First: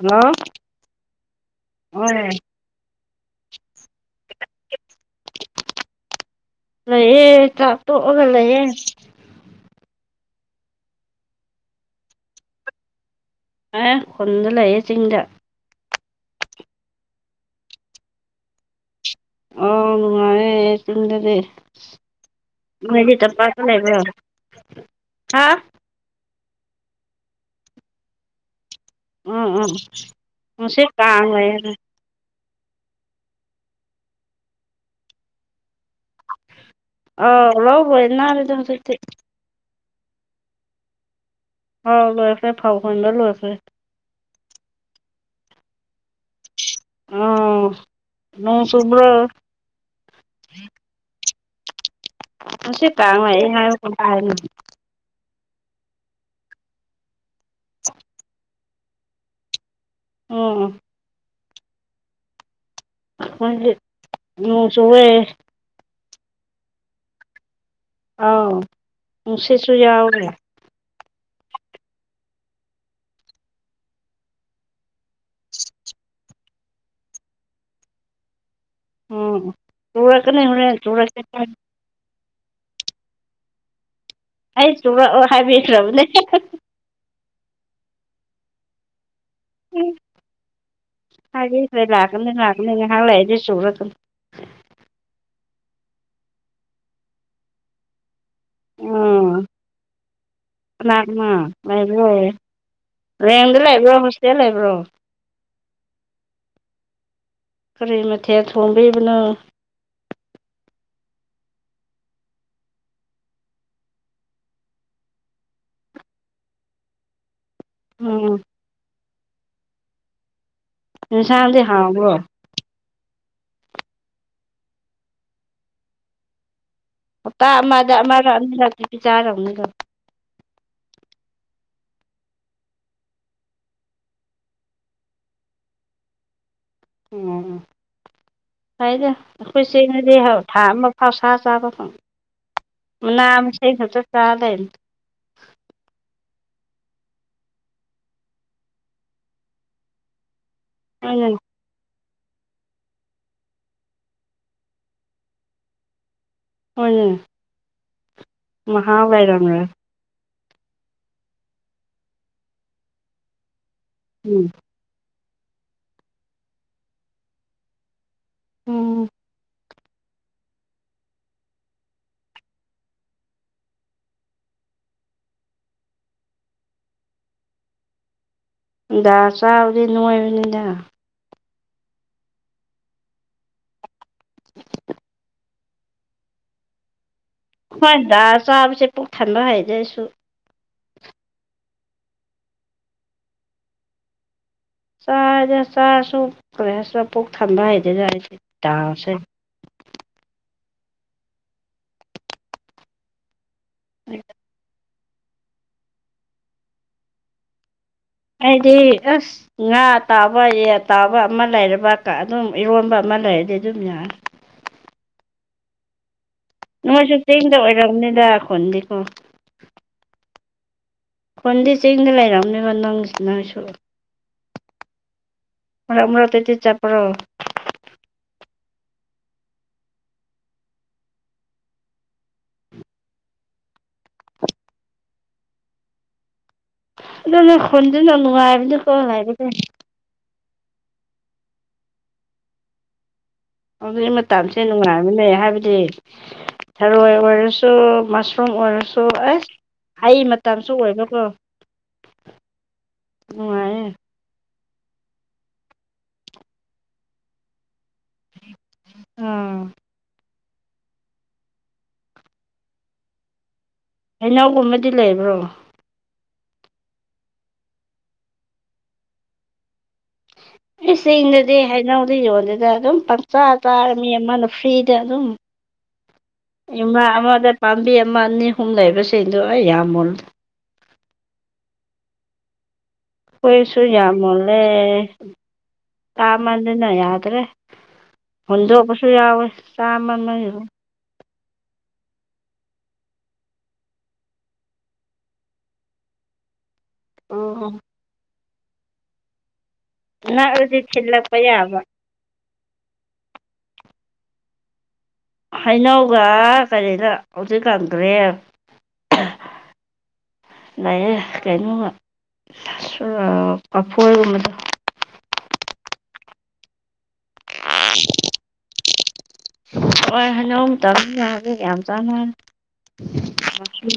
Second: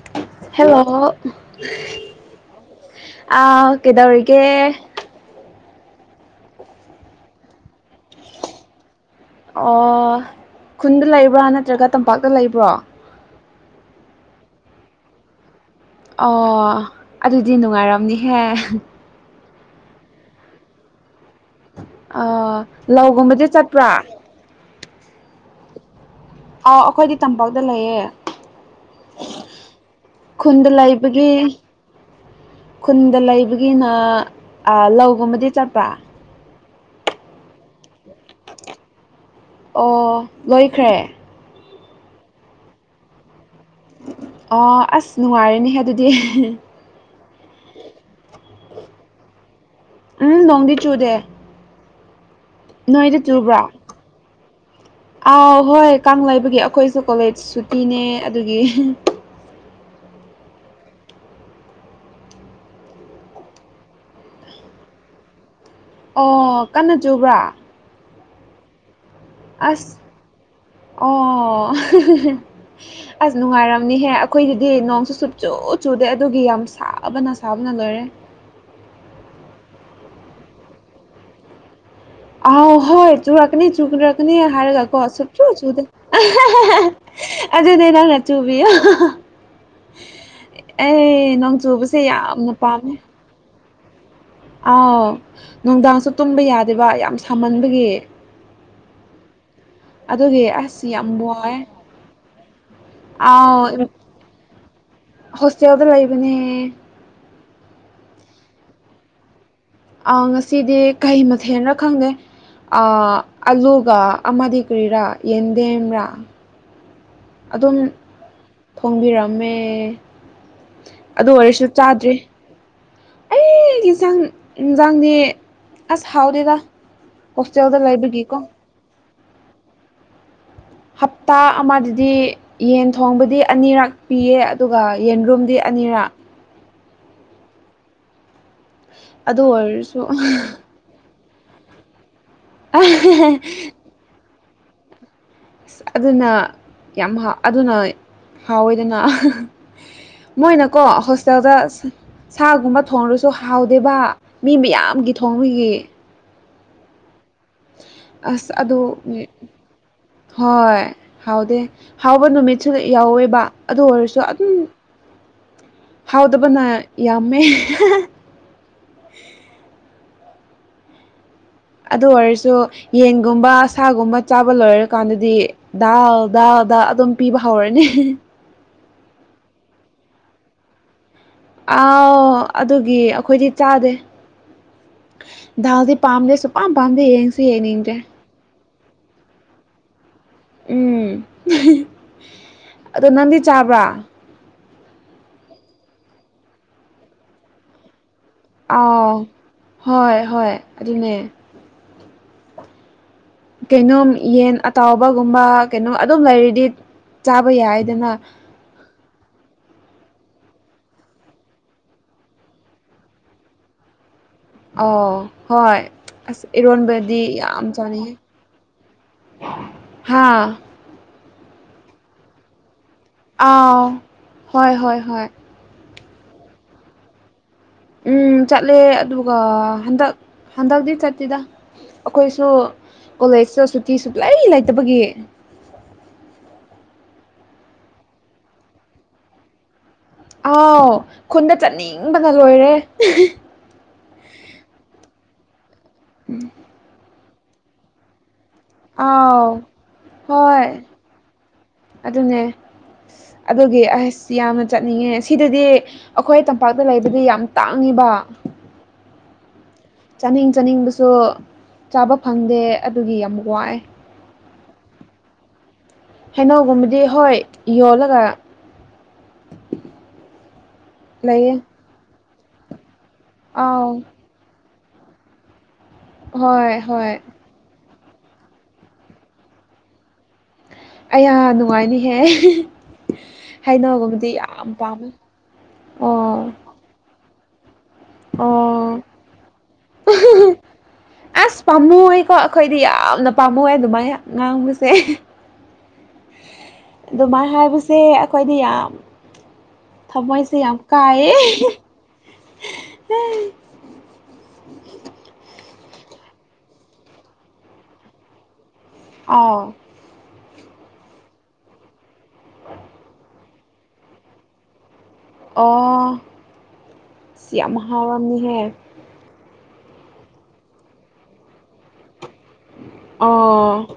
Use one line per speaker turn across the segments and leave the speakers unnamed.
hello
hello
ꯍꯣꯏ
ꯑꯥꯎ ꯀꯩꯗꯧꯔꯤꯒꯦ
ꯂꯩꯌꯦ ꯆꯥꯛ ꯇꯣꯛꯑꯒ ꯂꯩꯌꯦ
ꯑꯣ ꯈꯨꯟꯗ ꯂꯩꯕ꯭ꯔꯥ ꯅꯠꯇ꯭ꯔꯒ ꯇꯝꯄꯥꯛꯇ ꯂꯩꯕ꯭ꯔꯣ
ꯑꯦ ꯈꯨꯟꯗ ꯂꯩꯌꯦ ꯆꯤꯡꯗ
ꯑꯣ ꯑꯗꯨꯗꯤ ꯅꯨꯡꯉꯥꯏꯔꯝꯅꯤꯍꯦ
ꯑꯣ ꯅꯨꯡꯉꯥꯏꯌꯦ ꯆꯤꯡꯗꯗꯤ
ꯑ
ꯅꯣꯏꯗꯤ
ꯂꯧꯒꯨꯝꯕꯗꯤ
ꯇꯝꯄꯥꯛꯇ
ꯆꯠꯄ꯭ꯔꯥ
ꯂꯩꯕ꯭ꯔꫭ ꯍꯥ
ꯑꯥꯎ ꯑꯩꯈꯣꯏꯗꯤ ꯇꯝꯄꯥꯛꯇ ꯂꯩꯌꯦ
ꯎꯝ ꯎꯝ
ꯈꯨꯟꯗ
ꯉꯁꯤ ꯀꯥꯡ
ꯂꯩꯕꯒꯤ
ꯂꯩꯌꯦꯅꯦ
ꯈꯨꯟꯗ ꯂꯩꯕꯒꯤꯅ ꯑꯥ ꯂꯧꯒꯨꯝꯕꯗꯤ ꯆꯠꯄ꯭ꯔꯥ
ꯑ ꯂꯧ ꯂꯣꯏꯅꯔꯦꯗ ꯍꯧꯖꯤꯛꯇꯤ
ꯑꯣ ꯂꯣꯏꯈ꯭ꯔꯦ
ꯑꯧ ꯂꯣꯏꯈ꯭ꯔꯦ ꯐꯧ ꯍꯨꯟꯕ ꯂꯣꯏꯈ꯭ꯔꯦ
ꯑꫭ ꯑꯁ ꯅꯨꯡꯉꯥꯏꯔꯅꯤꯍꯦ ꯑꯗꯨꯗꯤ
ꯎꯝ ꯅꯣꯡ ꯆꯨꯕꯔꫭ
ꯎꯝ ꯅꯣꯡꯗꯤ ꯆꯨꯗꯦ
ꯉꯁꯤ
ꯅꯣꯏꯗ
ꯀꯥꯡ
ꯆꯨꯕ꯭ꯔꯥ
ꯂꯩꯌꯦꯍꯥꯏꯕ ꯀꯩꯅꫭꯝ ꯍꯥꯏꯕꯅꯦ
ꯑꯥꯎ ꯍꯣꯏ ꯀꯥꯡ ꯂꯩꯕꯒꯤ ꯑꯩꯈꯣꯏꯁꯨ ꯀꯣꯂꯦꯖ ꯁꯨꯇꯤꯅꯦ ꯑꯗꯨꯒꯤ
ꯎꯝ ꯑꯩꯈꫭꯏꯗꯤ ꯅꫭꯡ ꯆꯨꯋꯦ
ꯑꯣ ꯀꯟꯅ ꯆꯨꯕ꯭ꯔꯥ
ꯑꯥꯎ ꯅꯨꯡꯁꯤꯠꯁꯨ
ꯑꯁ
ꯌꯥꯎꯔꯦ
ꯑꯣ ꯑꯁ ꯅꯨꯡꯉꯥꯏꯔꯝꯅꯤꯍꯦ ꯑꯩꯈꯣꯏꯗꯗꯤ ꯅꯣꯡꯁꯨ ꯁꯨꯞꯆꯨ ꯆꯨꯗꯦ ꯑꯗꯨꯒꯤ ꯌꯥꯝ ꯁꯥꯕꯅ ꯁꯥꯕꯅ ꯂꯣꯏꯔꯦ
ꯎꯝ ꯆꯨꯔꯛꯀꯅꯤ ꯍꫭꯔꯦꯟ ꯆꯨꯔꯛꯀꯅꯤ
ꯑꯥꯎ ꯍꯣꯏ ꯆꯨꯔꯛꯀꯅꯤ ꯆꯨꯔꯛꯀꯅꯤ
ꯑꯩ
ꯍꯔꯒꯀꯣ
ꯆꯨꯔꯛꯑꯣ
ꯁꯨꯛꯆꯨ ꯆꯨꯗꯦ
ꯍꯥꯏꯕꯤꯈ꯭ꯔꯕꯅꯦ
ꯑꯗꯨꯅꯦ ꯅꯪꯅ ꯆꯨꯕꯤꯌꫭ ꯑꯩ ꯅꯣꯡ ꯆꯨꯕꯁꯦ ꯌꯥꯝꯅ ꯄꯥꯝꯃꯦ
ꯆꯨꯔꯛꯀꯅꫭ
ꯑꯥꯎ ꯅꯨꯡꯗꯥꯡꯁꯨ ꯇꯨꯝꯕ ꯌꯥꯗꯦꯕ ꯌꯥꯝ ꯁꯥꯃꯟꯕꯒꯤ
ꯎꯝ
ꯑꯗꯨꯒꯤ ꯑꯁ
ꯀꯅꯥ
ꯌꯥꯝ
ꯀꯅꯥ
ꯋꯥꯏ
ꯂꯩꯕꯔꫭ ꯔꯦꯡꯗ
ꯑꯥꯎ
ꯂꯩꯕ꯭ꯔꯣ ꯍꯣꯁꯇꯦꯜ ꯂꯩꯕ꯭ꯔꯣ
ꯍꯣꯁꯇꯦꯜꯗ ꯂꯩꯕꯅꯦ
ꯀꯔꯤ ꯃꯊꯦꯜ ꯊꯣꯡꯕꯤꯕꯅꯣ
ꯑꯥ ꯉꯁꯤꯗꯤ ꯀꯩ ꯃꯊꯦꯜꯅ ꯈꯪꯗꯦ ꯑꯂꯨꯒ ꯑꯃꯗꯤ ꯀꯔꯤꯔꯥ ꯌꯦꯟꯗꯦꯝꯔꯥ ꯑꯗꯨꯝ
ꯎꯝ
ꯊꯣꯡꯕꯤꯔꯝꯃꯦ ꯑꯗꯨ
ꯏꯟꯁꯥꯡꯗꯤ
ꯑꯣꯏꯔꯁꯨ
ꯍꯥꯎꯕ꯭ꯔꯣ
ꯆꯥꯗ꯭ꯔꯤ ꯑꯩ ꯌꯦꯟꯁꯥꯡ ꯌꯦꯟꯁꯥꯡꯅꯦ ꯑꯁ ꯍꯥꯎꯗꯦꯗ
ꯍꯞꯇꯥ
ꯍꯣꯁꯇꯦꯜꯗ
ꯑꯃꯗ ꯑꯃꯔꯛ
ꯂꯩꯕꯒꯤꯀꯣ
ꯑꯅꯤꯔꯛꯇꯗꯤ ꯆꯥꯔꯝꯅꯤꯗꯣ
ꯍꯞꯇꯥ ꯑꯃꯗꯗꯤ ꯌꯦꯟ ꯊꯣꯡꯕꯗꯤ ꯑꯅꯤꯔꯛ ꯄꯤꯌꯦ ꯑꯗꯨꯒ ꯌꯦꯟꯔꯨꯝꯗꯤ ꯑꯅꯤꯔꯛ
ꯑꯣꯝ ꯍꯥꯏꯗ
ꯑꯗꯨ
ꯑꯩꯈꯣꯏ
ꯑꯣꯏꯔꯁꯨ
ꯁꯤꯅꯗꯤ ꯊꯥ ꯑꯃ ꯄꯥꯎꯁꯥ ꯆꯥꯕ ꯐꯪ ꯃꯥ [unintelligible]
ꯑꯁ ꯑꯗꯨꯅ ꯌꯥꯝ ꯑꯗꯨꯅ ꯍꯥꯎꯋꯦꯗꯅ ꯃꯣꯏꯅꯀꯣ
ꯍꯣꯏꯅꯦ
ꯍꯣꯁꯇꯦꯜꯗ ꯁꯥꯒꯨꯝꯕ ꯊꯣꯡꯉꯨꯔꯁꯨ ꯍꯥꯎꯗꯦꯕ ꯃꯤ ꯃꯌꯥꯝꯒꯤ ꯊꯣꯡꯕꯒꯤ
[unintelligible]
ꯑꯁ ꯑꯗꯣ
ꯃꯍꯥꯎ ꯂꯩꯔꯝꯂꯣꯏ
ꯍꯣꯏ ꯍꯥꯎꯗꯦ ꯍꯥꯎꯕ ꯅꯨꯃꯤꯠꯁꯨ ꯌꯥꯎꯋꯦꯕ ꯑꯗꯨ ꯑꯣꯏꯔꯁꯨ
ꯎꯝ
ꯑꯗꯨꯝ ꯍꯥꯎꯗꯕꯅ ꯌꯥꯝꯃꯦ [unintelligible]
ꯎꯝ
ꯑꯗꯨ ꯑꯣꯏꯔꯁꯨ ꯌꯦꯟꯒꯨꯝꯕ ꯁꯥꯒꯨꯝꯕ ꯆꯥꯕ ꯂꯣꯏꯔꯀꯥꯟꯗꯗꯤ ꯗꯥꯜ ꯗꯥꯜꯗꯥ ꯑꯗꯨꯝ ꯄꯤꯕ ꯍꯧꯔꯅꯦ
ꯗꯥ ꯆꯥꯕꯗꯤ ꯅꯣꯏꯕꯅꯤꯗ
ꯑꯥꯎ ꯑꯗꯨꯒꯤ ꯑꯩꯈꯣꯏꯗꯤ ꯆꯥꯗꯦ ꯗꯥꯜꯗꯤ ꯄꯥꯝ ꯁꯨꯄꯥꯥꯝ ꯄꯥꯝꯗꯦ ꯌꯦꯡꯅꯤꯡꯗ꯭ꯔꯦ
ꯍꯣꯏꯗ ꯆꯥꯕꯁꯦ ꯄꯨꯛ ꯊꯟꯕ ꯍꯩꯖꯦꯁꯨ
ꯎꯝ [unintelligible] ꯑꯗꯣ ꯅꯪꯗꯤ ꯆꯥꯕ꯭ꯔꯥ
ꯆꯥꯗ ꯆꯥꯔꯁꯨ ꯀꯔꯤ ꯍꯥꯏꯁꯤꯔ ꯄꯨꯛ ꯊꯝꯕ ꯍꯥꯏꯗꯦꯗ ꯑꯩꯗꯤ ꯗꯥꯎꯁꯦ
ꯑꯥꯎ ꯍꯣꯏ ꯍꯣꯏ ꯑꯗꯨꯅꯦ ꯀꯩꯅꯣꯝ ꯌꯦꯟ ꯑꯇꯥꯎꯕꯒꯨꯝꯕ ꯀꯩꯅꯣꯝ ꯑꯗꯨꯝ ꯂꯩꯔꯤꯗꯤ ꯆꯥꯕ ꯌꯥꯏꯗꯅ
ꯑꯩꯗꯤ ꯑꯁ ꯉꯥ ꯇꯥꯕ ꯌꯦ ꯇꯥꯕ ꯑꯃ ꯂꯩꯔꯕ ꯑꯗꯨꯝ ꯏꯔꯣꯟꯕ ꯑꯃ ꯂꯩꯔꯗꯤ ꯑꯗꯨꯝ ꯌꯥꯅꯤ
ꯑꯧ ꯍꯣꯏ ꯑꯁ
ꯅꯣꯏꯁꯨ
ꯏꯔꯣꯟꯕꯗꯤ
ꯆꯤꯡꯗ
ꯌꯥꯝ ꯆꯥꯅꯦ
ꯑꯣꯏꯔꯝꯅꯤꯗ ꯈꯨꯟꯗꯤꯀꯣ
ꯍꯥꯥ
ꯐꯣꯟꯗꯤ ꯆꯤꯡꯗ ꯂꯩꯔꯝꯅꯦꯕ ꯅꯪꯁꯦ
ꯑꯥꯎ ꯍꯣꯏ ꯍꯣꯏ ꯍꯣꯏ
ꯃꯔꯛ ꯃꯔꯛꯇꯗꯤ ꯆꯠꯄ꯭ꯔꯣ
ꯎꯝ ꯆꯠꯂꯦ ꯑꯗꯨꯒ ꯍꯟꯗꯛ ꯍꯟꯗꯛꯇꯤ ꯆꯠꯇꯗ ꯑꯩꯈꯣꯏꯁꯨ ꯀꯣꯂꯦꯖꯁꯣ ꯁꯨꯇꯤ ꯁꯨꯂꯥꯏꯔꯤ ꯂꯩꯇꯕꯒꯤ
ꯑꯗꯨꯅ [unintelligible] ꯅꯨꯡꯉꯥꯏꯕꯅꯤ ꯀꯣ ꯂꯥꯏꯕꯁꯦ
ꯑꯥꯎ ꯈꯨꯟꯗ ꯆꯠꯅꯤꯡꯕꯅ ꯂꯣꯏꯔꯦ
ꯍꯧꯖꯤꯛ ꯃꯇꯝꯁꯦ ꯅꯨꯡꯉꯥꯏꯕꯅꯦ ꯍꯥꯏꯕꯗꯤ
ꯎꯝ
ꯊꯔꯣꯏ ꯑꯣꯏꯔꯁꯨ ꯃ ꯁꯨꯝ ꯑꯣꯏꯔꯁꯨ
ꯑꯥꯎ
ꯑꯦꯁ ꯍꯩ
ꯍꯣꯏ
ꯃꯇꯝꯁꯨ ꯑꯣꯏꯕꯀꯣ
ꯑꯗꯨꯅꯦ ꯑꯗꯨꯒꯤ
ꯅꯨꯡꯉꯥꯏꯌꯦ
ꯑꯁ ꯌꯥꯝꯅ ꯆꯠꯅꯤꯡꯉꯦ ꯁꯤꯗꯗꯤ ꯑꯩꯈꯣꯏ ꯇꯝꯄꯥꯛꯇ ꯂꯩꯗꯗꯤ ꯌꯥꯝ ꯇꯥꯡꯉꯕ
ꯎꯝ
ꯆꯥꯅꯤꯡ ꯆꯥꯅꯤꯡꯕꯁꯨ ꯆꯥꯕ ꯐꯪꯗꯦ ꯑꯗꯨꯒꯤ ꯌꯥꯝ ꯋꯥꯏ
ꯍꯩꯅꯧꯒꯨꯝꯕꯗꯤ ꯂꯩꯕ꯭ꯔꯣ
ꯍꯩꯅꯧꯒꯨꯝꯕꯗꯤ ꯍꯣꯏ ꯌꯣꯜꯂꯒ ꯂꯩꯌꯦ
ꯑꯩ [unintelligible] ꯍꯥꯏꯅꯧꯗꯤ ꯌꯣꯜꯗꯦꯗ ꯑꯗꯨꯝ ꯄꯪꯆꯥꯥ
ꯑꯥꯎ
ꯆꯥꯔ ꯃꯤ ꯑꯃꯅ ꯐ꯭ꯔꯤꯗ ꯑꯗꯨꯝ
ꯍꯣꯏ
ꯏꯃ
ꯍꯣꯏ
ꯑꯃꯗ ꯄꯥꯝꯕꯤ ꯑꯃ ꯑꯅꯤ ꯑꯍꯨꯝ ꯂꯩꯕꯁꯤꯡꯗꯨꯣ ꯑꯩ ꯌꯥꯝꯃꯨ
ꯑꯩꯍ ꯅꯨꯡꯉꯥꯏꯅꯤꯍꯦ
ꯀꯁꯨ ꯌꯥ
ꯍꯩꯅꯧꯒꯨꯝꯕꯗꯤ
ꯃ
ꯌꯥꯝ
ꯂꯩ
ꯄꯥꯝꯃꯦ
ꯇꯥ ꯃ
ꯑꯣ
ꯑꯗꯨꯅ ꯌꯥꯗ꯭ꯔꯦ
ꯑꯣ
ꯍꯣꯟꯗꯣꯛꯄꯁꯨ ꯌꯥꯎꯋꯦ ꯆꯥꯝꯃꯅ
ꯑꯁ ꯄꯥꯝꯃꯏꯀꯣ ꯑꯩꯈꯣꯏꯗꯤ ꯌꯥꯝꯅ ꯄꯥꯝꯃꯋ ꯑꯗꯨꯃꯥꯏꯅ ꯉꯥꯡꯕꯁꯦ ꯑꯗꯨꯃꯥꯏꯅ
ꯑꯣ
ꯍꯥꯏꯕꯁꯦ ꯑꯩꯈꯣꯏꯗꯤ ꯌꯥꯝ ꯊꯃꯣꯏꯁꯦ ꯌꯥꯝ
ꯅꯛꯑꯗꯤ
ꯀꯥꯏꯌꯦ
ꯊꯤꯜꯂꯛꯄ ꯌꯥꯕ ꯍꯩꯅꯧꯒ ꯀꯔꯤꯗ ꯍꯧꯖꯤꯛ ꯀꯥꯟꯈ꯭ꯔꯦ
ꯑꯥꯎ
ꯂꯩꯑꯦ ꯀꯩꯅꯣꯃ ꯑꯐꯣꯏꯒꯨꯝꯕꯗꯣ
ꯑ ꯁꯤꯌꯥ ꯃꯍꯥꯔꯝꯅꯤꯍꯦ
ꯍꯣꯏ ꯍꯅꯣ ꯇ ꯌꯥꯒꯦ ꯌꯥꯝ ꯆꯥꯅ
ꯑꯣ
ꯍꯣꯏ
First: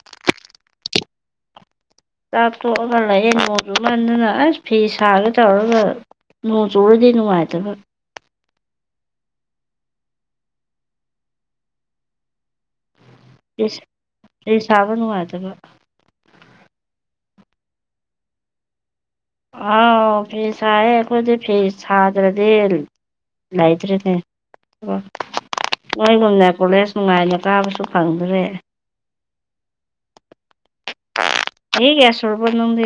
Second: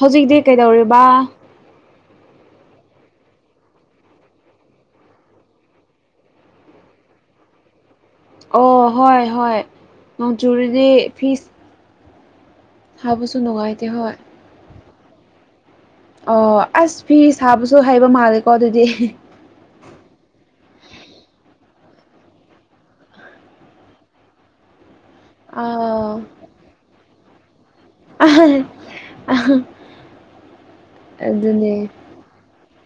ꯍꯧꯖꯤꯛꯇꯤ ꯀꯩꯗꯧꯔꯤꯕ
ꯆꯥꯊꯣꯛꯑꯒ ꯂꯩꯑꯦ ꯅꯣꯡꯗꯨ ꯉꯟꯗꯅ ꯑꯁ ꯐꯤ ꯁꯥꯔꯒ ꯇꯧꯔꯒ ꯅꯣꯡ ꯆꯨꯔꯨꯔꯗꯤ ꯅꯨꯡꯉꯥꯏꯇꯕ
ꯑꯣ ꯍꯣꯏ ꯍꯣꯏ ꯃꯖꯨꯗꯤ ꯐꯤꯁ ꯍꯕꯁꯨ ꯅꯨꯡꯉꯥꯏꯇꯦ ꯍꯣꯏ
ꯑꯩ ꯁꯥꯕ ꯅꯨꯡꯉꯥꯏꯖꯕ
ꯑꯣ ꯑꯁ ꯐꯤ ꯁꯥꯕꯁꯨ ꯍꯩꯕ ꯃꯥꯜꯂꯦꯀꯣ ꯑꯗꯨꯗꯤ
ꯑꯥꯎ ꯐꯤ ꯍꯥꯏꯌꯦ ꯑꯩꯈꯣꯏꯗꯤ ꯐꯤ ꯁꯥꯗ꯭ꯔꯗꯤ ꯂꯩꯇ꯭ꯔꯔꯤꯅꯦ
ꯑꯥꯎ
ꯅꯣꯏꯒꯨꯝꯅ ꯀꯣꯂꯦꯖ ꯅꯨꯡꯉꯥꯏꯅ ꯀꯥꯕꯁꯨ
ꯑ
ꯐꯪꯗ꯭ꯔꯦ
ꯑ ꯑꯗꯨꯅꯦ
ꯍ ꯒꯌꯥꯁ ꯑꯣꯏꯔꯔꯕꯣ ꯅꯪꯗꯤ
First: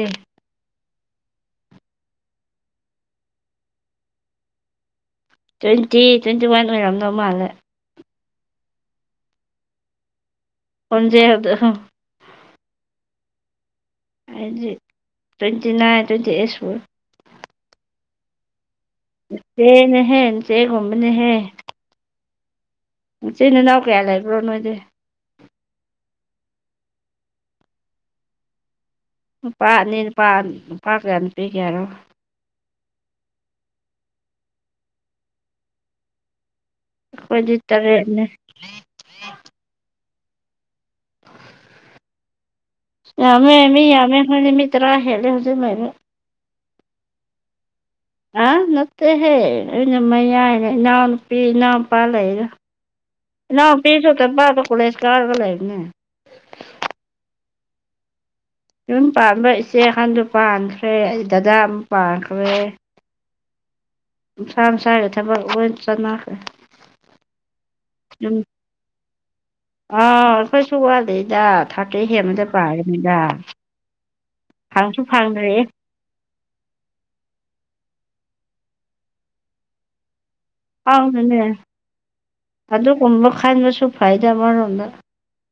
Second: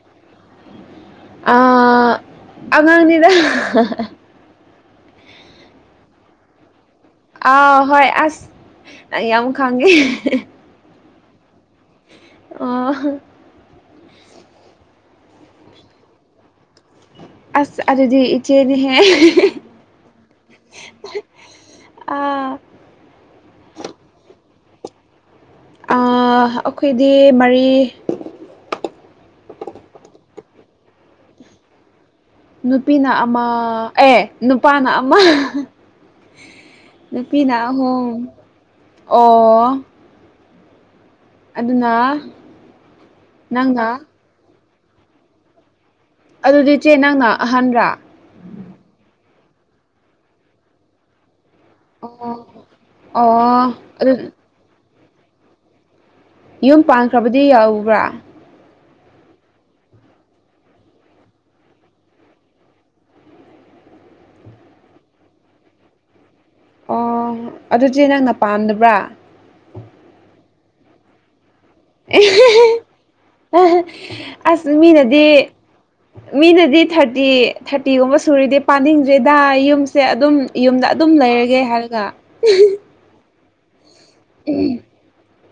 ꯑ ꯑꯉꯥꯡꯅꯤꯗ
ꯇ꯭ꯋꯦꯟꯇꯤ ꯇ꯭ꯋꯦꯟꯇꯤ ꯋꯥꯟ ꯑꯣꯏꯔꯝ
ꯑꯥꯎ ꯍꯣꯏ ꯑꯁ ꯌꯥꯝ ꯈꯪꯉꯦ
ꯑꯣꯖꯦ ꯍꯥꯏꯗ
ꯑꯣ
ꯍꯥꯏꯗꯤ twenty nine twenty eights four
ꯑꯁ ꯑꯗꯨꯗꯤ ꯏꯆꯦꯗꯤꯍꯦ
ꯆꯦꯅꯦ ꯍꯦꯁꯦꯒꯨꯝꯅꯦꯍꯦ
ꯑꯥ
ꯏꯆꯤꯟ ꯏꯅꯥꯎ ꯀꯌꯥ ꯂꯩꯕ꯭ꯔꯣ ꯅꯣꯏꯗꯤ
ꯑꯩꯈꯣꯏꯗꯤ ꯃꯔꯤ
ꯅꯨꯄꯥ ꯑꯅꯤ ꯅꯨꯄꯥ ꯅꯨꯄꯥ ꯀꯌꯥ ꯅꯨꯄꯤꯒꯌꯥꯔꯣ
ꯅꯨꯄꯤꯅ ꯑꯃ ꯑꯦ ꯅꯨꯄꯥꯅ ꯑꯃ ꯅꯨꯄꯤꯅ
ꯑꯩꯈꯣꯏꯗꯤ
ꯑꯍꯨꯝ
ꯇꯔꯦꯠꯅꯦ
ꯑꯣ ꯑꯗꯨꯅ
ꯌꯥꯃꯦ ꯑꯦꯃꯤ
ꯅꯪꯅ
ꯌꯥꯃꯦ ꯍꯃꯤꯇꯔꯥ ꯍꯦꯂ ꯍꯧꯖꯤ ꯃ
ꯑꯗꯨꯗꯤ ꯏꯆꯦ ꯅꯪꯅ ꯑꯍꯥꯟꯕ꯭ꯔ
ꯑ ꯅꯠꯇꯦꯍꯦ ꯑꯩꯅ ꯃꯌꯥꯏꯅꯦ ꯏꯅꯥꯎ ꯅꯨꯄꯤ ꯏꯅꯥꯎ ꯆꯄꯥ ꯂꯩꯔ
ꯑꯣ
ꯏꯅꯥꯎ
ꯑꯣ
ꯄꯤꯁꯨ
ꯑꯗꯨ
ꯆꯄꯥꯗ ꯀꯨꯂꯦꯁ ꯀꯥꯔꯒ ꯂꯩꯕꯅꯦ
ꯌꯨꯝ ꯄꯥꯟꯈ꯭ꯔꯕꯗꯤ ꯌꯥꯎꯕ꯭ꯔꯥ
ꯌꯨꯝ ꯄꯥꯟꯕ ꯏꯆꯦꯀꯥꯟꯗ ꯄꯥꯟꯈ꯭ꯔꯦ ꯑꯩ ꯗꯗꯥ ꯑꯃ ꯄꯥꯟꯈ꯭ꯔꯦ ꯃꯁꯥ ꯅꯨꯡꯁꯥꯒꯤ ꯊꯕꯛ ꯂꯣꯏ ꯆꯠꯅꯈ꯭ꯔꯦ
ꯑꯣ ꯑꯗꯨꯗꯤ ꯅꯪꯅ ꯄꯥꯝꯗꯕ꯭ꯔꯥ
ꯑꯈꯣꯏꯁꯨꯒꯗꯗꯥꯛ ꯊꯥꯔꯇꯦ ꯍꯦꯟꯕꯗ ꯄꯥꯔꯅꯤꯗ
ꯑꯁ
ꯍꯪꯁꯨ
ꯃꯤꯅꯗꯤ
ꯐꯪꯗ꯭ꯔꯦ
ꯃꯤꯅꯗꯤ ꯊꯥꯔꯇꯤ ꯊꯥꯔꯇꯤꯒꯨꯝꯕ ꯁꯨꯔꯤꯗꯤ ꯄꯥꯅꯤꯡꯗ꯭ꯔꯦꯗ ꯌꯨꯝꯁꯦ ꯑꯗꯨꯝ ꯌꯨꯝꯗ ꯑꯗꯨꯝ ꯂꯩꯔꯒꯦ ꯍꯥꯏꯔꯒ
ꯀꯨꯝꯕ ꯈꯟꯕꯁꯨ ꯐꯩꯗ ꯑꯃꯔꯣꯝꯗ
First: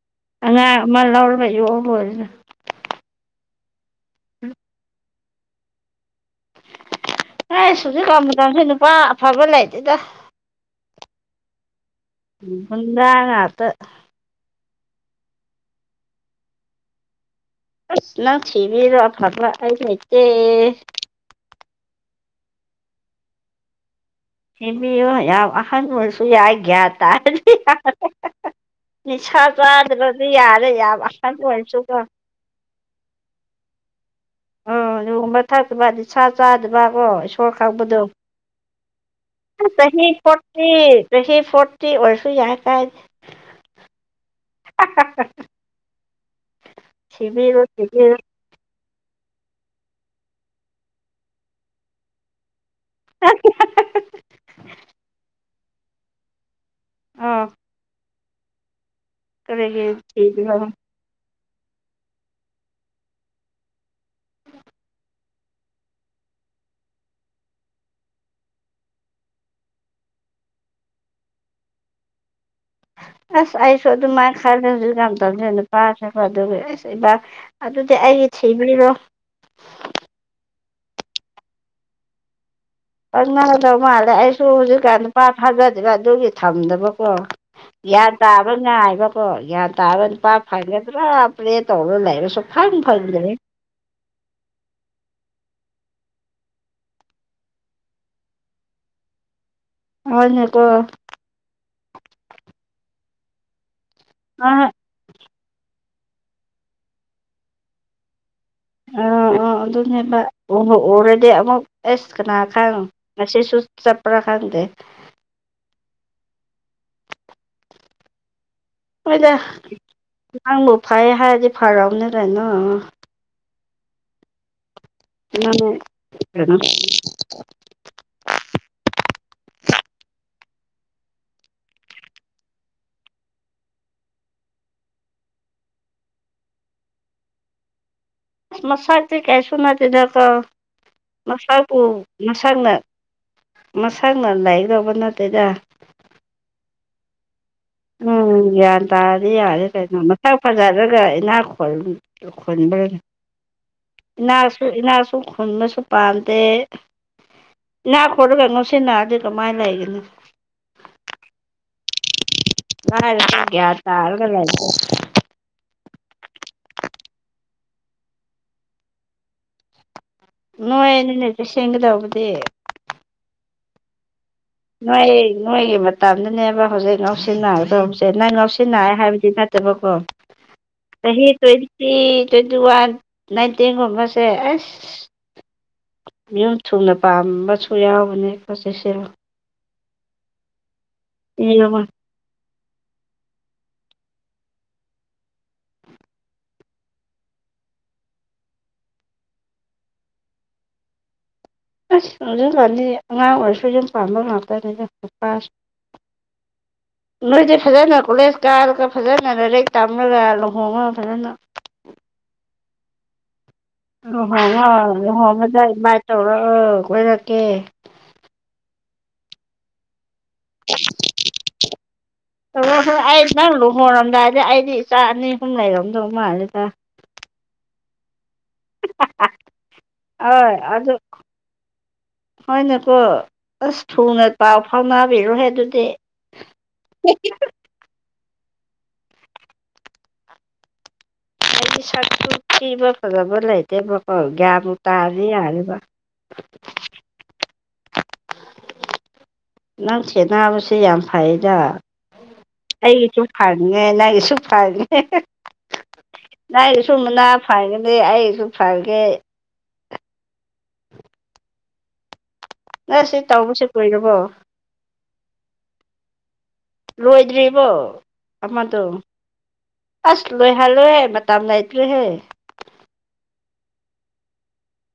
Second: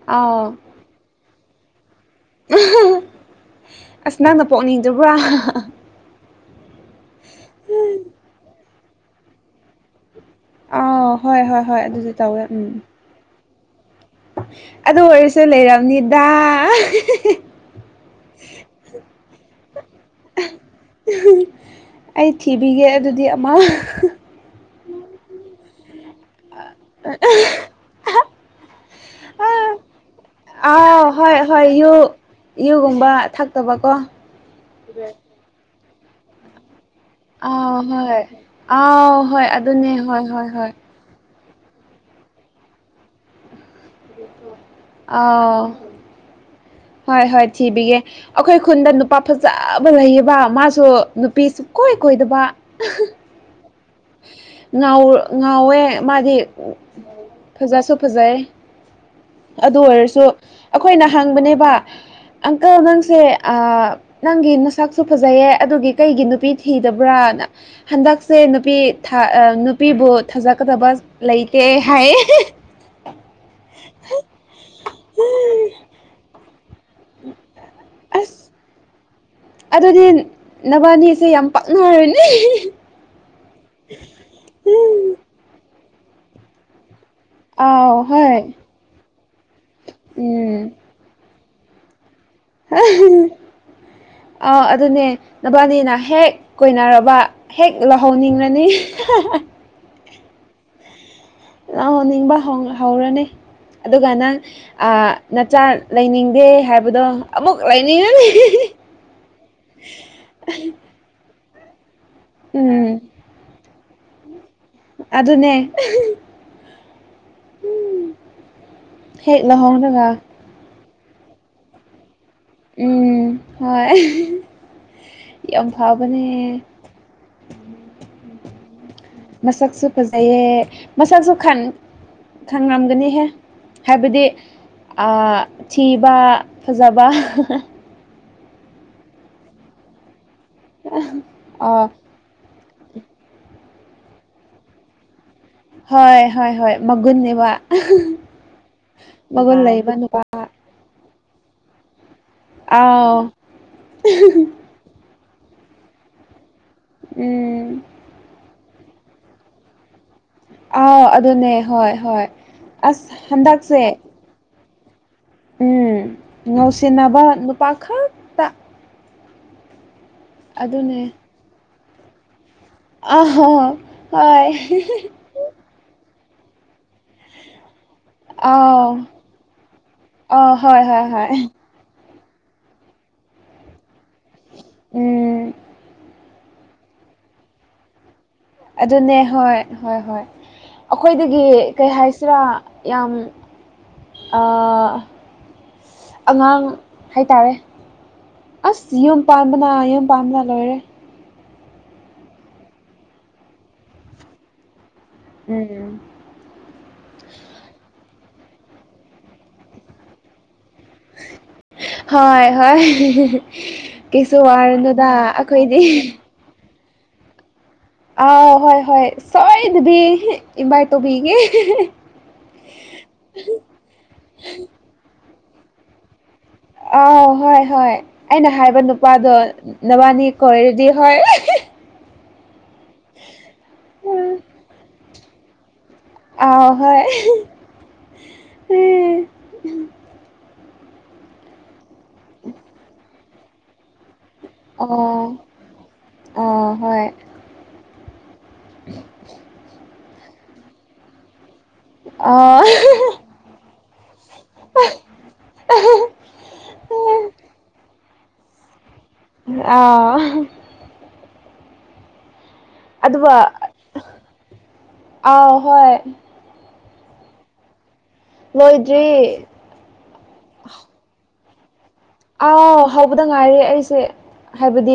ꯑꯥꯎ
ꯑꯉꯥꯡ ꯑꯃ ꯂꯧꯔꯒ ꯌꯣꯛꯑꯒ ꯑꯣꯏꯔꯅ
ꯑꯁ ꯅꯪꯅ ꯄꯣꯛꯅꯤꯡꯗꯕ꯭ꯔꯥ
ꯑꯦ ꯁꯨꯖꯤꯛ ꯀꯁ ꯅꯨꯄꯥ ꯑꯐꯕ ꯂꯩꯇꯦꯗ
ꯑꯥ ꯍꯣꯏ ꯍꯣꯏ ꯍꯣꯏ ꯑꯗꯨꯗꯤ ꯇꯧꯋꯦ ꯎꯝ
ꯉꯇ
ꯑꯗꯨ ꯑꯣꯏꯔꯁꯨ ꯂꯩꯔꯕꯅꯤꯗ
ꯑ ꯅꯪ ꯊꯤꯕꯤꯔꯣ ꯊꯔ ꯍꯥꯏ ꯂꯩꯁꯦ
ꯑꯩ ꯊꯤꯕꯤꯒꯦ ꯑꯗꯨꯗꯤ ꯑꯃ
ꯁꯦꯝꯕꯤꯌꯣ ꯌꯥꯝ ꯑꯍꯟ ꯑꯣꯏꯔꯁꯨ ꯌꯥꯏꯒꯌꯥ ꯇꯥꯔꯗꯤ ꯅꯤꯁꯥ ꯆꯥꯗ꯭ꯔꯗꯤ ꯌꯥꯔꯦ ꯌꯥꯝꯕ
ꯑꯥꯎ ꯍꯣꯏ
ꯑꯍꯟꯕ
ꯍꯣꯏ
ꯑꯣꯏꯅꯁꯨ
ꯌꯨ ꯌꯨꯒꯨꯝꯕ ꯊꯛꯇꯕꯀꯣ
ꯑꯣ ꯑꯗꯨꯒꯨꯝꯕ ꯊꯛꯇꯕꯗꯤ ꯁꯥ ꯆꯥꯗꯕꯀꯣ ꯏꯁꯣꯔ
ꯑꯥꯎ
ꯀꯥꯛꯄꯗꯣ
ꯍꯣꯏ ꯑꯥꯎ ꯍꯣꯏ ꯑꯗꯨꯅꯦ
ꯆꯍꯤ
ꯍꯣꯏ ꯍꯣꯏ
ꯄꯣꯠꯇ꯭ꯔꯤ
ꯍꯣꯏ
ꯔ ꯐꯣꯔꯠꯇꯤ ꯑꯣꯏꯔꯁꯨ ꯌꯥꯏ ꯀꯥꯏ
ꯑ ꯍꯣꯏ ꯍꯣꯏ
ꯊꯤꯕꯤꯔꯣ
ꯊꯤꯕꯤꯒꯦ
ꯊꯤꯕꯤꯔꯣ
ꯑꯩꯈꯣꯏ ꯈꯨꯟꯗ ꯅꯨꯄꯥ ꯐꯖꯕ ꯂꯩꯌꯦꯕ ꯃꯥꯁꯨ ꯅꯨꯄꯤ ꯁꯨꯡꯀꯣꯏ ꯀꯣꯏꯗꯕ
ꯑ
ꯉꯥꯎ ꯉꯥꯎꯋꯦ ꯃꯥꯗꯤ
ꯑꯥ
ꯐꯖꯁꯨ ꯐꯖꯩ ꯑꯗꯨ
ꯀꯔꯤꯒꯤ
ꯑꯣꯏꯔꯁꯨ
ꯊꯤꯗꯕ
ꯑꯩꯈꯣꯏꯅ ꯍꯥꯡꯕꯅꯦꯕ ꯑꯪꯀꯜ ꯅꯪꯁꯦ ꯅꯪꯒꯤ ꯅꯁꯛꯁꯨ ꯐꯖꯩꯌꯦꯦ ꯑꯗꯨꯒꯤ ꯀꯩꯒꯤ ꯅꯨꯄꯤ ꯊꯤꯗꯕ꯭ꯔꯥꯅ ꯍꯟꯗꯛꯁꯦ ꯅꯨꯄꯤ ꯅꯨꯄꯤꯕꯨ ꯊꯥꯖꯀꯗꯕ ꯂꯩꯇꯦ ꯍꯥꯏ
ꯑꯁ ꯑꯩꯁꯨ ꯑꯗꯨꯝ ꯃꯥꯏꯅ ꯈꯜꯗꯦ ꯍꯧꯖꯤꯛ ꯀ ꯇꯧꯁꯦꯅ ꯄꯥꯕꯁ ꯏꯕ ꯑꯗꯨꯗꯤ ꯑꯩꯒꯤ
ꯑꯁ
ꯊꯤꯕꯩꯔꯣ
ꯑꯗꯨꯗꯤ ꯅꯕꯥꯅꯤꯁꯦ ꯌꯥꯝ ꯄꯥꯛꯅꯔꯅꯤ
ꯀ ꯉꯗꯧ ꯃꯥꯜꯂꯦ ꯑꯩꯁꯨ ꯍꯧꯖꯤꯛꯀꯥꯟ ꯅꯨꯄꯥ ꯐꯥꯖꯗꯔꯤꯕ ꯑꯗꯨꯒꯤ ꯊꯝꯗꯕꯀꯣ
ꯑꯥꯎ
ꯒ꯭ꯌꯥꯟ
ꯍꯣꯏ
ꯇꯥꯕ ꯉꯥꯏꯕꯀꯣ ꯒ꯭ꯌꯥꯟ ꯇꯥꯕ ꯅꯨꯄꯥ
ꯎꯝ
ꯐꯪꯒ ꯄꯨꯥ ꯄ꯭ꯂꯦ ꯇꯧꯔ ꯂꯩ ꯍꯥꯏꯔ ꯁ
ꯑꯥꯎ ꯑꯗꯨꯅꯦ ꯅꯕꯥꯅꯤꯅ ꯍꯦꯛ ꯀꯣꯏꯅꯔꯕ ꯍꯦꯛ ꯂꯧꯍꯧꯅꯤꯡꯉꯅꯤ
ꯍꯅꯦꯀꯣ
ꯂꯪꯍꯟꯅꯤꯡꯕ ꯍꯧꯔꯅꯤ ꯑꯗꯨꯒ ꯅꯪ
ꯑꯥ
ꯅꯆꯥ ꯂꯩꯅꯤꯡꯗꯦ ꯍꯥꯏꯕꯗꯣ ꯑꯃꯨꯛ ꯂꯩꯅꯤꯡꯉꯅꯤ
ꯑꯥ ꯑꯥ ꯑꯗꯨꯅꯦꯕ ꯎ ꯎꯔꯗꯤ ꯑꯃꯨꯛ ꯑꯦꯁ ꯀꯅꯥ ꯈꯪꯉ
ꯎꯝ
ꯉꯁꯤꯁꯨ ꯆꯠꯄ꯭ꯔꯥ ꯈꯪꯗꯦ
ꯑꯗꯨ ꯑꯗꯨꯅꯦ ꯎ
ꯍꯣꯏꯗ ꯅꯪꯕꯨ ꯐꯩ ꯍꯥꯏꯔꯗꯤ ꯐꯔꯔꯕꯅꯤꯗꯅꯣ
ꯎꯝ ꯍꯣꯏ ꯌꯥꯝ
ꯀꯩꯅꯣ
ꯐꯕꯅꯦ ꯃꯩꯁꯛꯁꯨ ꯐꯖꯩꯌꯦ ꯃꯩꯁꯛꯁꯨ ꯈꯥꯟ ꯈꯪꯂꯝꯒꯅꯤꯍꯦ ꯍꯥꯏꯕꯗꯤ ꯊꯤꯕ ꯐꯖꯥ
ꯑ ꯃꯁꯥꯛꯗꯤ ꯀꯥꯏꯁꯨ ꯅꯠꯇꯗꯀ
ꯑ
ꯃꯁꯥꯛꯕꯨ ꯃꯁꯥꯅ ꯃꯁꯥꯅ ꯂꯥꯏꯔꯤꯛ ꯇꯧꯕ ꯅꯠꯇꯦꯗ
ꯍꯣꯏ ꯍꯣꯏ ꯍꯣꯏ ꯃꯒꯨꯟꯅꯦꯕ
ꯎꯝ ꯒ꯭ꯌꯥꯟ ꯇꯥꯗꯤ
ꯃꯒꯨꯟ
ꯌꯥꯔꯦ
ꯂꯩꯕ
ꯀꯩꯅꯣ
ꯅꯨꯄꯥ
ꯃꯊꯛ ꯐꯖꯔꯒ ꯏꯅꯥꯛ ꯈꯨꯣꯜ ꯈꯨꯟꯕ
ꯑꯥꯎ
ꯏꯅꯥꯁꯨ ꯏꯅꯥꯁꯨ ꯈꯨꯟꯕꯁꯨ ꯄꯥꯝꯗꯦ
ꯎꯝ
ꯏꯅꯥ ꯈꯨꯜꯂꯒ ꯅꯨꯡꯁꯤꯅꯗꯔꯗꯤ ꯀꯃꯥꯏꯟ ꯂꯩꯒꯅꯤ
ꯑꯥ ꯑꯗꯨꯅꯦ ꯍꯣꯏ ꯍꯣꯏ ꯑꯁ
ꯂꯥꯏꯔꯁꯨ ꯒ꯭ꯌꯥꯟ
ꯍꯟꯗꯛꯁꯦ
[unintelligible]
ꯎꯝ ꯅꯨꯡꯁꯤꯅꯕ ꯅꯨꯄꯥ ꯈꯛ ꯑꯗꯨꯅꯦ
ꯅꯣꯏꯅꯤꯅꯦ ꯆꯦꯛꯁꯤꯟꯒꯗꯧꯕꯗꯤ
ꯑꯍꯣ ꯍꯣꯏ
ꯅꯣꯏ ꯅꯣꯏꯒꯤ ꯃꯇꯝꯗꯅꯦꯕ ꯍꯧꯖꯤꯛ ꯉꯧꯁꯤꯅꯥꯕꯗꯣ ꯅꯪ
ꯑꯥꯎ
ꯉꯥꯎꯁꯤꯟꯅꯩ ꯍꯥꯏꯕꯗꯤ ꯅꯠꯇꯕꯀꯣ
ꯑꯥ ꯍꯣꯏ ꯍꯣꯏ
ꯆꯍꯤ
ꯍꯣꯏ
[unintelligible] ꯇꯤ ꯇ꯭ꯋꯦꯟꯇꯤꯋꯥꯟ ꯅꯥꯏꯟꯇꯤꯟꯒꯨꯝꯕꯁꯦ ꯑꯁ
ꯎꯝ
ꯃꯌꯨꯝ ꯊꯨꯅ ꯄꯥꯝꯕꯁꯨ ꯌꯥꯎꯕꯅꯤ
ꯑꯗꯨꯅꯦ ꯍꯣꯏ ꯍꯣꯏ ꯍꯣꯏ ꯑꯩꯈꯣꯏꯗꯒꯤ ꯀꯩ ꯍꯥꯏꯁꯤꯔꯥ ꯌꯥꯝ ꯑ ꯑꯉꯥꯡ ꯍꯥꯏꯇꯥꯔꯦ ꯑꯁ ꯌꯨꯝ ꯄꯥꯟꯕꯅ ꯌꯨꯝ ꯄꯥꯟꯕꯅ ꯂꯣꯏꯔꯦ
ꯑꯁ [unintelligible] ꯑꯉꯥꯡ ꯑꯣꯏꯔꯁꯨ ꯌꯨꯝ ꯄꯥꯟꯕ ꯉꯥꯛꯇꯅꯤꯗ ꯅꯣꯏꯗꯤ ꯐꯖꯅ ꯀꯣꯂꯦꯖ ꯀꯥꯔꯒ ꯐꯖꯅ ꯂꯥꯏꯔꯤꯛ ꯇꯝꯔꯒ ꯂꯨꯍꯣꯡꯉꯣ ꯐꯖꯅ
ꯍꯣꯏ ꯍꯣꯏ ꯀꯩꯁꯨ ꯋꯥꯔꯨꯅꯨꯗꯥ ꯑꯩꯈꯣꯏꯗꯤ
ꯑ ꯀꯣꯏꯔꯛꯀꯦ
ꯑꯥꯎ ꯍꯣꯏ ꯍꯣꯏ ꯁꯣꯏꯗꯕꯤ ꯏꯟꯚꯥꯏꯠ ꯇꯧꯕꯤꯒꯦ
ꯇꯧꯔꯛꯑꯣ ꯆꯥ ꯑꯅꯤ ꯑꯍꯨꯝ ꯂꯩꯔꯣꯝꯗꯧ ꯃꯥꯜꯂꯦꯗ
ꯑꯥꯎ ꯍꯣꯏ ꯍꯣꯏ ꯑꯩꯅ ꯍꯥꯏꯕ ꯅꯨꯄꯥꯗꯣ ꯅꯕꯥꯅꯤ ꯀꯣꯏꯔꯗꯤ ꯍꯣꯏ
ꯍꯣꯏꯅꯀꯣ ꯑꯁ ꯊꯨꯅ ꯄꯥꯎ ꯐꯥꯎꯅꯕꯤꯔꯨꯍꯦ ꯑꯗꯨꯗꯤ
ꯑ ꯍꯣꯏ [unintelligible]
ꯑꯩꯗꯤ ꯁꯛꯇꯨ ꯊꯤꯕ ꯐꯖꯕ ꯂꯩꯇꯦꯕꯀꯨ ꯒ꯭ꯌꯥꯟ ꯕꯨ ꯇꯥꯔꯗꯤ
ꯑꯣ
ꯌꯥꯔꯤꯕ
ꯑꯣ ꯍꯣꯏ [inaudible]
ꯅꯪ ꯁꯦꯠꯅꯕꯁꯦ ꯌꯥꯝ ꯐꯩꯗ
ꯑ
ꯑꯩꯒꯤꯁꯨ ꯐꯪꯉꯦ ꯅꯪꯒꯤꯁꯨ ꯐꯪꯉꯦ ꯅ ꯑꯩꯒꯤꯁꯨ ꯃꯅꯥ [unintelligible] ꯑꯩꯁꯨ ꯐꯒꯦ
ꯑꯥ
ꯅꯪ ꯁꯤ
ꯑꯗꯨꯒ
ꯇꯧꯕꯁꯤ ꯀꯨꯏꯔꯕꯣ
ꯑꯥꯎ ꯍꯣꯏ
ꯂꯣꯏꯗ꯭ꯔꯤꯕꯣ ꯑꯃꯗꯨ
ꯂꯣꯏꯗ꯭ꯔꯤ
ꯑꯁ ꯂꯣꯏꯍꯜꯂꯣꯍꯦ ꯃꯇꯝ ꯂꯩꯇ꯭ꯔꯦꯍꯦ
ꯑꯥꯎ ꯍꯧꯕꯗ ꯉꯥꯏꯔꯤ ꯑꯩꯁꯦ ꯍꯥꯏꯕꯗꯤ